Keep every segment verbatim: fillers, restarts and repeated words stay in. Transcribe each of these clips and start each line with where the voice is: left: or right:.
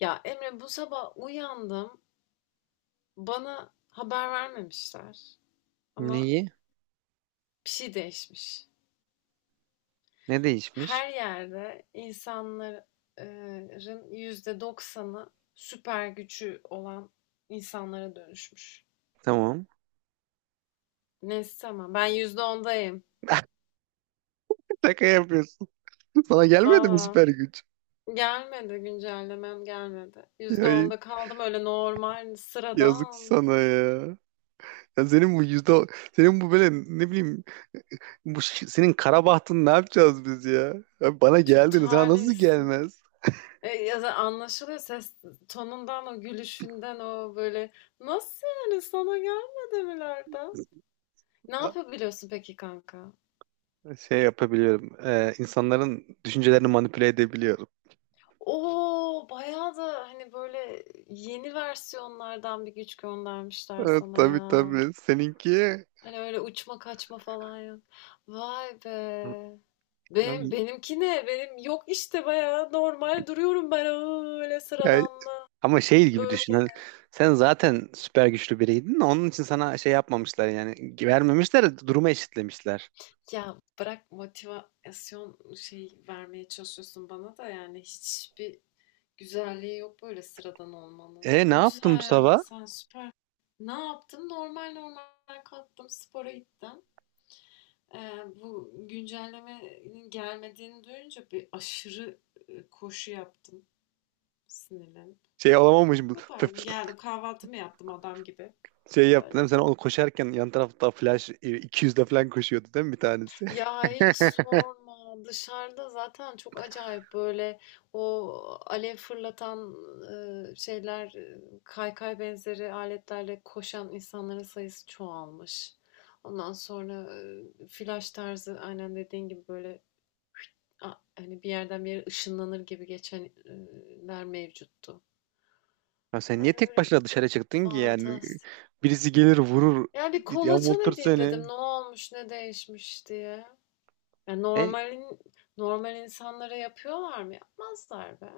left: Ya Emre bu sabah uyandım. Bana haber vermemişler. Ama
right: Neyi?
left: bir şey değişmiş.
right: Ne değişmiş?
left: Her yerde insanların yüzde doksanı süper gücü olan insanlara dönüşmüş.
right: Tamam.
left: Neyse tamam. Ben yüzde ondayım.
right: Şaka yapıyorsun. Sana gelmedi mi
left: Valla
right: süper güç?
left: gelmedi güncellemem gelmedi. Yüzde
right: Ya
left: onda kaldım öyle normal
right: yazık
left: sıradan.
right: sana ya. Ya senin bu yüzde senin bu böyle ne bileyim, bu ş- senin kara bahtın, ne yapacağız biz ya? Ya bana
left: Çok
right: geldin, sana nasıl
left: talihsiz.
right: gelmez?
left: E, ya da anlaşılıyor ses tonundan, o gülüşünden, o böyle nasıl yani sana gelmedi milerden. Ne
right: A-
left: yapabiliyorsun peki kanka?
right: Şey yapabiliyorum. e, insanların düşüncelerini manipüle edebiliyorum.
left: Oo bayağı da hani böyle yeni versiyonlardan bir güç göndermişler
right: Evet,
left: sana
right: tabii
left: ya.
right: tabii. Seninki
left: Hani öyle uçma kaçma falan yok. Vay be. Benim,
right: Abi,
left: benimki ne? Benim yok işte bayağı normal duruyorum ben öyle
right: ya,
left: sıradanla.
right: ama şey gibi düşün, hani sen zaten süper güçlü biriydin. Onun için sana şey yapmamışlar yani. Vermemişler, durumu eşitlemişler.
left: Ya bırak motivasyon şey vermeye çalışıyorsun bana da yani hiçbir güzelliği yok böyle sıradan olmanın.
right: E, ne
left: Ne
right: yaptın bu
left: güzel ya
right: sabah?
left: sen süper. Ne yaptım? Normal normal kalktım spora gittim. Ee, bu güncellemenin gelmediğini duyunca bir aşırı e, koşu yaptım sinirlenip.
right: Şey olamamış bu.
left: Bu kadar. Geldim kahvaltımı yaptım adam gibi.
right: Şey yaptın değil mi?
left: Böyle.
right: Sen onu koşarken yan tarafta flash iki yüzde falan koşuyordu değil mi bir tanesi?
left: Ya hiç sorma. Dışarıda zaten çok acayip böyle o alev fırlatan e, şeyler, e, kaykay benzeri aletlerle koşan insanların sayısı çoğalmış. Ondan sonra e, flash tarzı aynen dediğin gibi böyle a- hani bir yerden bir yere ışınlanır gibi geçenler mevcuttu.
right: Ya sen niye
left: Yani
right: tek
left: öyle
right: başına dışarı çıktın ki yani?
left: fantastik.
right: Birisi gelir vurur,
left: Ya bir kolaçan
right: yamultur
left: edeyim dedim.
right: seni.
left: Ne olmuş, ne değişmiş diye. Ya
right: E,
left: normalin normal insanlara yapıyorlar mı? Yapmazlar be.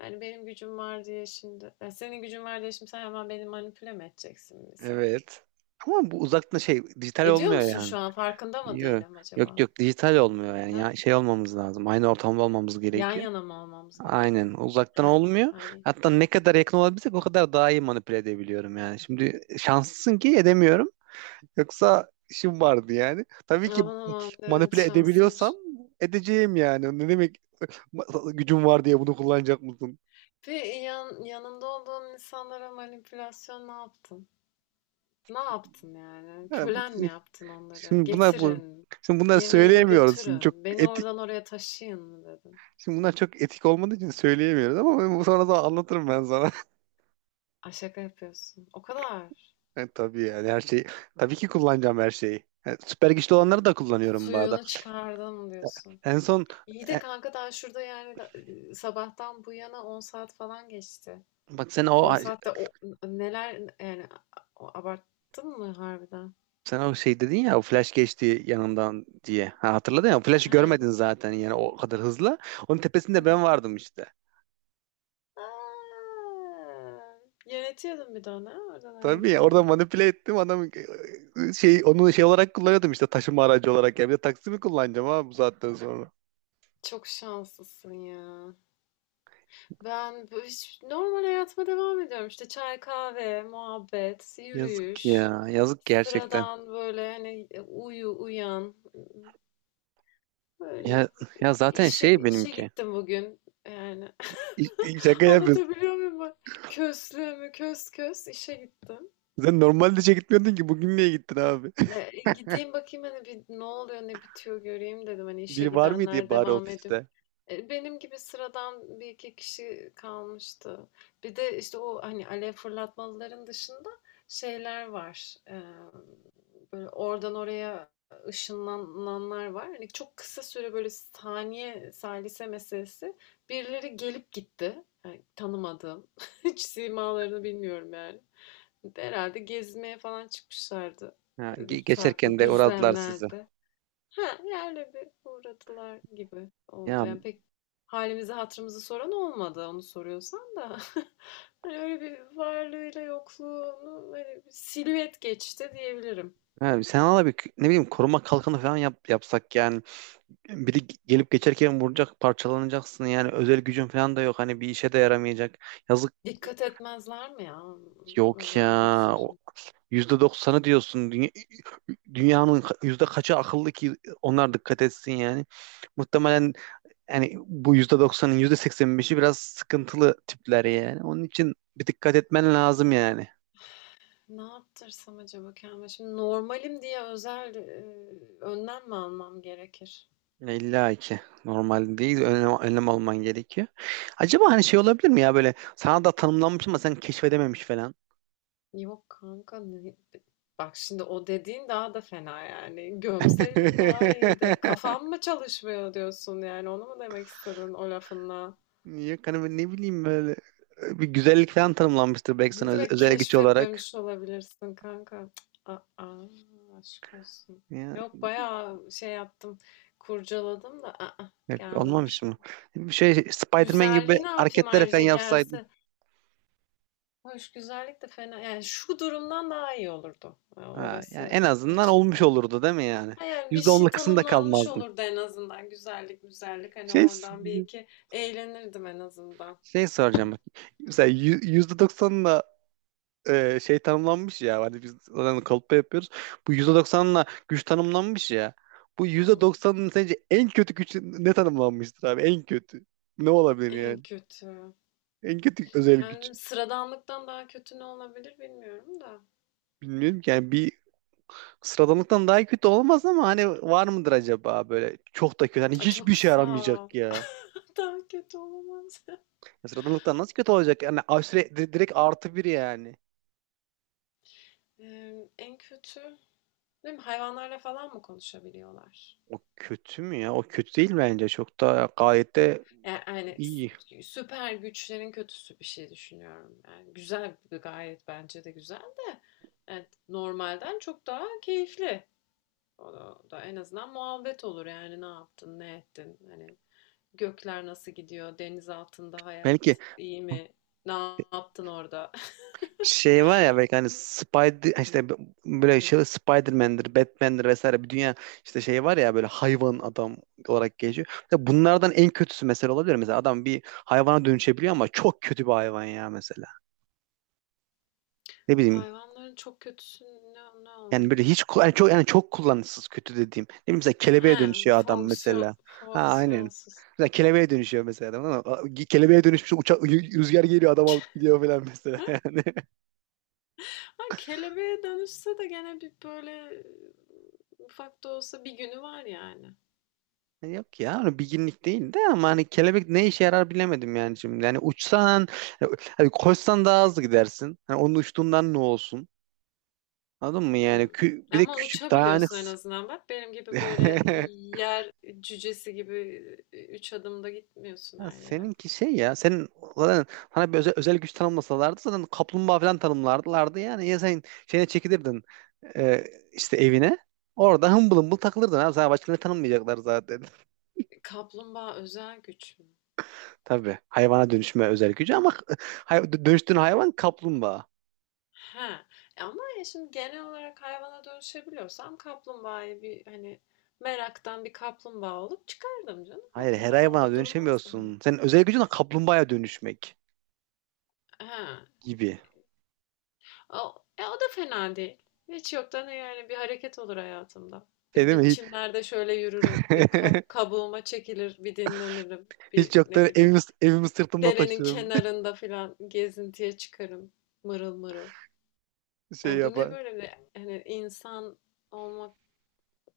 left: Yani benim gücüm var diye şimdi. Ya senin gücün var diye şimdi sen hemen beni manipüle mi edeceksin misal?
right: evet. Ama bu uzaktan şey, dijital
left: Ediyor
right: olmuyor
left: musun
right: yani.
left: şu an? Farkında mı
right: Yok,
left: değilim
right: yok,
left: acaba?
right: yok, dijital olmuyor yani.
left: Ha?
right: Ya şey olmamız lazım, aynı ortamda olmamız
left: Yan
right: gerekiyor.
left: yana mı almamız gerek?
right: Aynen, uzaktan
left: Ha.
right: olmuyor.
left: Ay.
right: Hatta ne kadar yakın olabilsek o kadar daha iyi manipüle edebiliyorum yani. Şimdi şanslısın ki edemiyorum. Yoksa işim vardı yani. Tabii ki
left: Aman aman. Evet
right: manipüle edebiliyorsam
left: şanslıymışım.
right: edeceğim yani. Ne demek ma- gücüm var diye bunu kullanacak mısın?
left: Ve yan, yanında olduğun insanlara manipülasyon ne yaptın? Ne yaptın yani?
right: Yani bu,
left: Kölen mi yaptın onları?
right: şimdi bunlar bu
left: Getirin.
right: şimdi bunları
left: Yemeğimi
right: söyleyemiyoruz. Şimdi çok
left: götürün. Beni
right: etik
left: oradan oraya taşıyın mı dedin?
right: Şimdi bunlar çok etik olmadığı için söyleyemiyoruz ama ben- sonra da anlatırım ben sana.
left: Ay şaka yapıyorsun. O kadar.
right: E, tabii, yani her şeyi. Tabii ki kullanacağım her şeyi. E, süper güçlü olanları da kullanıyorum bu arada.
left: Suyunu çıkardım diyorsun.
right: En son,
left: İyi de
right: e,
left: kanka daha şurada yani da- e, sabahtan bu yana on saat falan geçti.
right: bak sen o
left: On saatte o neler yani a- abarttın mı harbiden?
right: sen o şey dedin ya, o flash geçti yanından diye. Ha, hatırladın ya, o flash'ı
left: He.
right: görmedin zaten yani, o kadar hızlı. Onun tepesinde
left: Hı.
right: ben vardım işte.
left: Aa, yönetiyordun bir de onu ha, oradan oraya
right: Tabii ya, orada
left: gitti.
right: manipüle ettim adam, e, şey, onu şey olarak kullanıyordum işte, taşıma aracı olarak. Ya bir de taksi mi kullanacağım abi bu saatten sonra?
left: Çok şanslısın ya. Ben bu- hiç normal hayatıma devam ediyorum. İşte çay, kahve, muhabbet,
right: Yazık
left: yürüyüş.
right: ya, yazık gerçekten.
left: Sıradan böyle hani e, uyu, uyan.
right: Ya,
left: Böyle.
right: ya zaten
left: İşe,
right: şey
left: işe
right: benimki.
left: gittim bugün. Yani
right: İ- Şaka yapıyorsun.
left: anlatabiliyor muyum, ben? Köslüğümü kös kös işe gittim.
right: Sen normalde işe gitmiyordun ki, bugün niye gittin abi?
left: E, gideyim bakayım hani bir ne oluyor ne bitiyor göreyim dedim. Hani işe
right: Biri var mıydı ya
left: gidenler
right: bari
left: devam ediyor.
right: ofiste?
left: Eee, benim gibi sıradan bir iki kişi kalmıştı. Bir de, işte, o, hani, alev fırlatmalıların dışında şeyler var. Emm, böyle oradan oraya ışınlananlar var. Hani, çok kısa süre, böyle, saniye, salise meselesi. Birileri gelip gitti. Hani, tanımadığım. Hiç simalarını bilmiyorum yani. Herhalde gezmeye falan çıkmışlardı,
right: Ha,
left: eee,
right: ge- geçerken
left: farklı
right: de uğradılar sizi.
left: düzlemlerde. Ha, yerle bir uğradılar gibi oldu.
right: Ya,
left: Yani pek halimizi hatırımızı soran olmadı onu soruyorsan da. Hani öyle bir varlığıyla yokluğunu böyle bir silüet geçti diyebilirim.
right: ha, sen ala bir, ne bileyim, koruma kalkanı falan yap, yapsak yani. Biri ge- gelip geçerken vuracak, parçalanacaksın yani. Özel gücün falan da yok. Hani bir işe de yaramayacak. Yazık,
left: Dikkat etmezler mi ya
right: yok ya.
left: özel güç
right: O,
left: sözü?
right: yüzde doksanı diyorsun. Dünya, dünyanın ka- yüzde kaçı akıllı ki onlar dikkat etsin yani? Muhtemelen, yani bu yüzde doksanın yüzde seksen beşi biraz sıkıntılı tipler yani. Onun için bir dikkat etmen lazım yani.
left: Ne yaptırsam acaba kendime? Şimdi normalim diye özel e, önlem mi almam gerekir?
right: Ya, İlla ki normal değil, önlem, önlem alman gerekiyor. Acaba hani şey olabilir mi ya, böyle sana da tanımlanmış ama sen keşfedememiş falan.
left: Yok kanka ne- bak şimdi o dediğin daha da fena yani. Gömseydin daha iyiydi. Kafam mı çalışmıyor diyorsun yani onu mu demek istedin o lafınla?
right: Yok, hani ben ne bileyim, böyle bir güzellik falan tanımlanmıştır belki sana
left: Ne
right: öz-
left: demek
right: özel güç olarak.
left: keşfetmemiş olabilirsin kanka? Cık, aa, aşk olsun.
right: Ya,
left: Yok bayağı şey yaptım kurcaladım da aa,
right: yok, olmamış
left: gelmemiş.
right: mı? Bir şey, Spider-Man gibi
left: Güzelliği ne yapayım
right: hareketler falan
left: ayrıca
right: yapsaydın.
left: gelse. Hoş güzellik de fena yani şu durumdan daha iyi olurdu. Yani
right: Ha, yani
left: orası
right: en azından
left: açık.
right: olmuş olurdu değil mi yani?
left: Ha, yani bir
right: Yüzde onla
left: şey
right: kısımda
left: tanımlanmış
right: kalmazdın.
left: olurdu en azından. Güzellik, güzellik. Hani
right: Şey,
left: oradan bir iki eğlenirdim en azından.
right: şey soracağım bak. Mesela yü- yüzde doksanla e, şey tanımlanmış ya. Hani biz zaten kalıpta yapıyoruz. Bu yüzde doksanla güç tanımlanmış ya. Bu
left: Hmm,
right: yüzde doksanın sence en kötü güç ne tanımlanmıştır abi? En kötü. Ne olabilir
left: en
right: yani?
left: kötü.
right: En kötü özel güç.
left: Yani sıradanlıktan daha kötü ne olabilir bilmiyorum da.
right: Bilmiyorum ki. Yani bir sıradanlıktan daha kötü olamaz ama hani var mıdır acaba, böyle çok da kötü? Hani
left: Ay
right: hiçbir
left: çok
right: şey
left: sağ ol.
right: aramayacak ya.
left: Daha kötü olamaz.
right: Ya, sıradanlıktan nasıl kötü olacak? Yani aşure, di- direkt artı bir yani.
left: Ee, en kötü. Değil mi? Hayvanlarla falan mı konuşabiliyorlar?
right: O kötü mü ya? O kötü değil bence. Çok da, gayet de
left: Yani, yani
right: iyi.
left: s- süper güçlerin kötüsü bir şey düşünüyorum. Yani güzel gayet bence de güzel de. Yani normalden çok daha keyifli. O da, o da en azından muhabbet olur yani ne yaptın, ne ettin? Hani gökler nasıl gidiyor? Deniz altında hayat
right: Belki
left: iyi mi? Ne yaptın orada?
right: şey var ya, belki hani Spider işte, böyle şey, Spider-Man'dir, Batman'dir vesaire bir dünya işte şey var ya, böyle hayvan adam olarak geçiyor. Mesela bunlardan en kötüsü mesela olabilir. Mesela adam bir hayvana dönüşebiliyor ama çok kötü bir hayvan ya mesela. Ne bileyim,
left: Hayvanların çok kötüsü ne, ne
right: yani böyle hiç
left: olabilir?
right: ku- yani çok yani çok kullanışsız, kötü dediğim. Ne bileyim, mesela kelebeğe
left: He,
right: dönüşüyor adam
left: fonksiyon
right: mesela. Ha aynen.
left: fonksiyonsuz.
right: Mesela kelebeğe dönüşüyor mesela adam ama kelebeğe dönüşmüş uçak, rüzgar geliyor adam alıp gidiyor falan mesela,
left: Ha,
right: yani.
left: ha, kelebeğe dönüşse de gene bir böyle ufak da olsa bir günü var yani.
right: Yok ya, onu bilginlik değil de ama hani kelebek ne işe yarar bilemedim yani şimdi. Yani uçsan, hani koşsan daha hızlı gidersin. Hani onun uçtuğundan ne olsun? Anladın mı yani?
left: Hmm.
right: Kü- bir de
left: Ama
right: küçük, dayanık.
left: uçabiliyorsun en azından bak. Benim gibi böyle yer cücesi gibi üç adımda gitmiyorsun
right: Ya
left: her yere.
right: seninki şey, ya senin zaten, sana bir özel, özel güç tanımlasalardı zaten kaplumbağa falan tanımlardılardı yani. Ya sen şeyine çekilirdin, e, işte evine, orada hımbıl hımbıl takılırdın abi. Sana başka ne tanımlayacaklar zaten?
left: Kaplumbağa özel güç mü?
right: Tabii, hayvana dönüşme özel gücü ama hay- dönüştüğün hayvan kaplumbağa.
left: Ha. E ama ya şimdi genel olarak hayvana dönüşebiliyorsam kaplumbağayı bir hani meraktan bir kaplumbağa olup çıkardım canım. O
right: Hayır, her
left: kadar
right: hayvana
left: orada durmazdım yani.
right: dönüşemiyorsun. Senin özel gücün de kaplumbağaya dönüşmek
left: Ha.
right: gibi.
left: O, e o da fena değil. Hiç yoktan yani bir hareket olur hayatımda.
right: Şey
left: Bir,
right: değil
left: bir
right: mi?
left: çimlerde şöyle yürürüm, bir kab- kabuğuma çekilir, bir dinlenirim, bir
right: Hiç
left: ne
right: yoktan
left: bileyim
right: evimi, evimi sırtımda
left: derenin
right: taşırım.
left: kenarında filan gezintiye çıkarım mırıl mırıl.
right: Şey
left: Yani bu ne
right: yapar.
left: böyle bir hani insan olmak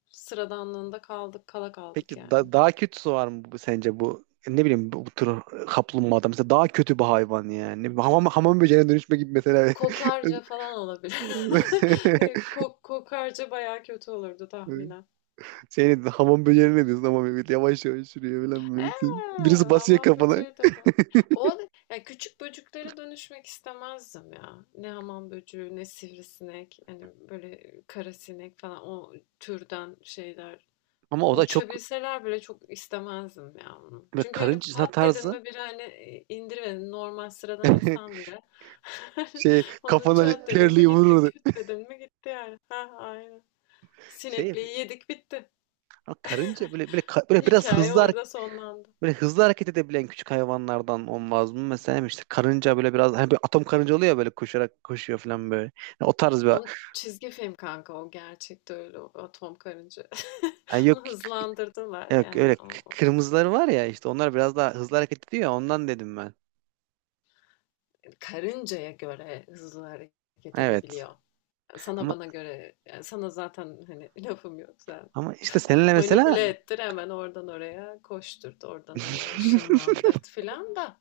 left: sıradanlığında kaldık, kala kaldık
right: Peki da-
left: yani.
right: daha kötüsü var mı bu, sence bu? Ne bileyim, bu, bu tür kaplumbağada mesela daha kötü bir hayvan yani. Ne bileyim, Hamam, hamam böceğine dönüşme gibi mesela.
left: Kokarca falan olabilir. Ko- kokarca bayağı kötü olurdu tahminen.
right: Senin hamam böceğine ne diyorsun, ama böyle yavaş yavaş yürüyor falan böyle. Birisi
left: Eee,
right: basıyor
left: hamam
right: kafana.
left: böceği de ben. O ya küçük böcüklere dönüşmek istemezdim ya. Ne hamam böceği, ne sivrisinek, hani böyle karasinek falan o türden şeyler.
right: Ama o da çok
left: Uçabilseler bile çok istemezdim ya onu.
right: böyle
left: Çünkü hani
right: karınca
left: pat dedin
right: tarzı,
left: mi biri hani indirmedin normal sıradan insan bile.
right: şey,
left: Onun
right: kafana
left: çat dedin mi
right: terliği
left: gitti,
right: vurur.
left: küt dedin mi gitti yani. Ha aynen.
right: Şey,
left: Sinekliği yedik bitti.
right: ama karınca böyle böyle ka- böyle biraz
left: Hikaye
right: hızlı hare-
left: orada sonlandı.
right: böyle hızlı hareket edebilen küçük hayvanlardan olmaz mı? Mesela işte karınca böyle biraz, hani, bir atom karınca oluyor ya böyle, koşarak koşuyor falan böyle. Yani o tarz bir,
left: Onun çizgi film kanka o gerçekte öyle o atom karınca.
right: yani yok
left: Onu
right: k-
left: hızlandırdılar
right: yok
left: yani
right: öyle k-
left: o o
right: kırmızıları var ya işte, onlar biraz daha hızlı hareket ediyor ya, ondan dedim ben.
left: karıncaya göre hızlı hareket
right: Evet.
left: edebiliyor. Sana
right: Ama
left: bana göre yani sana zaten hani lafım yok.
right: ama işte seninle
left: Manipüle
right: mesela,
left: ettir hemen oradan oraya koşturt, oradan oraya ışınlandırt filan da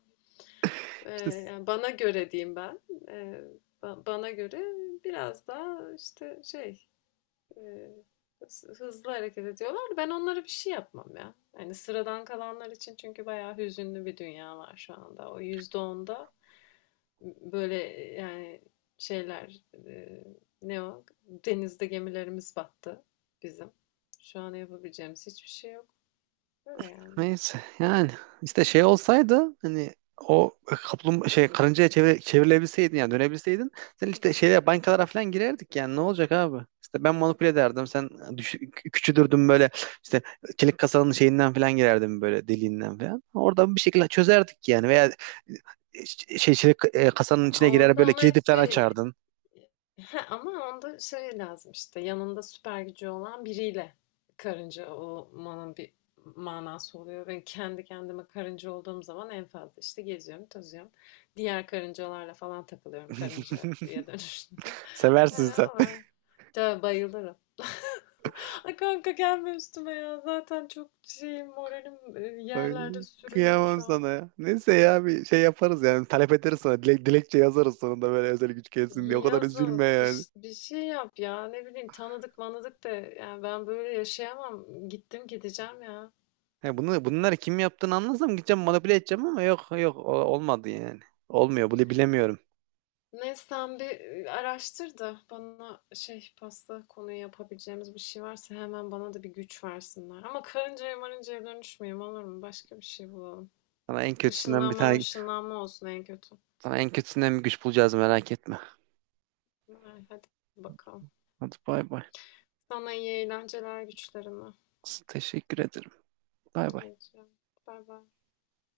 left: e,
right: işte,
left: yani bana göre diyeyim ben. E, ba- bana göre biraz daha işte şey e, hı- hızlı hareket ediyorlar. Ben onlara bir şey yapmam ya. Yani sıradan kalanlar için çünkü bayağı hüzünlü bir dünya var şu anda. O yüzde onda böyle yani şeyler e, ne o? Denizde gemilerimiz battı bizim. Şu an yapabileceğimiz hiçbir şey yok. Öyle yani.
right: neyse yani, işte şey olsaydı hani, o kaplum şey karıncaya çevir, çevrilebilseydin yani, dönebilseydin sen işte, şeyler, bankalara falan girerdik yani. Ne olacak abi? İşte ben manipüle ederdim, sen düş, küçülürdün böyle işte, çelik kasanın şeyinden falan girerdim böyle, deliğinden falan. Oradan bir şekilde çözerdik yani, veya şey, çelik e, kasanın içine girer,
left: Onda
right: böyle
left: ama
right: kilidi
left: hep
right: falan
left: bir
right: açardın.
left: ama onda şey lazım işte yanında süper gücü olan biriyle karınca olmanın bir manası oluyor. Ben kendi kendime karınca olduğum zaman en fazla işte geziyorum, tozuyorum. Diğer karıncalarla falan takılıyorum karıncaya dönüştüm.
right: Seversin
left: Öyle
right: sen.
left: var. Ya bayılırım. Ay kanka gelme üstüme ya. Zaten çok şeyim moralim e, yerlerde
right: Ay,
left: sürünüyor
right: kıyamam
left: şu an.
right: sana ya. Neyse ya, bir şey yaparız yani. Talep ederiz sana. Dilek, dilekçe yazarız sonunda, böyle özel güç gelsin diye. O kadar üzülme
left: Yazın bir,
right: yani.
left: ş- bir şey yap ya ne bileyim tanıdık manadık da yani ben böyle yaşayamam gittim gideceğim ya.
right: He, bunu, bunları kim yaptığını anlasam gideceğim, manipüle edeceğim ama yok, yok, o- olmadı yani. Olmuyor, bunu bilemiyorum.
left: Neyse sen bir e, araştır da bana şey pasta konuyu yapabileceğimiz bir şey varsa hemen bana da bir güç versinler. Ama karıncaya marıncaya dönüşmeyeyim olur mu? Başka bir şey bulalım.
right: Sana en kötüsünden bir
left: Işınlanma
right: tane
left: ışınlanma olsun en kötü.
right: sana en kötüsünden bir güç bulacağız, merak etme.
left: Ay, hadi bakalım.
right: Hadi bay bay.
left: Sana iyi eğlenceler güçlerine.
right: Teşekkür ederim. Bay
left: Rica
right: bay.
left: ederim. Bay bay.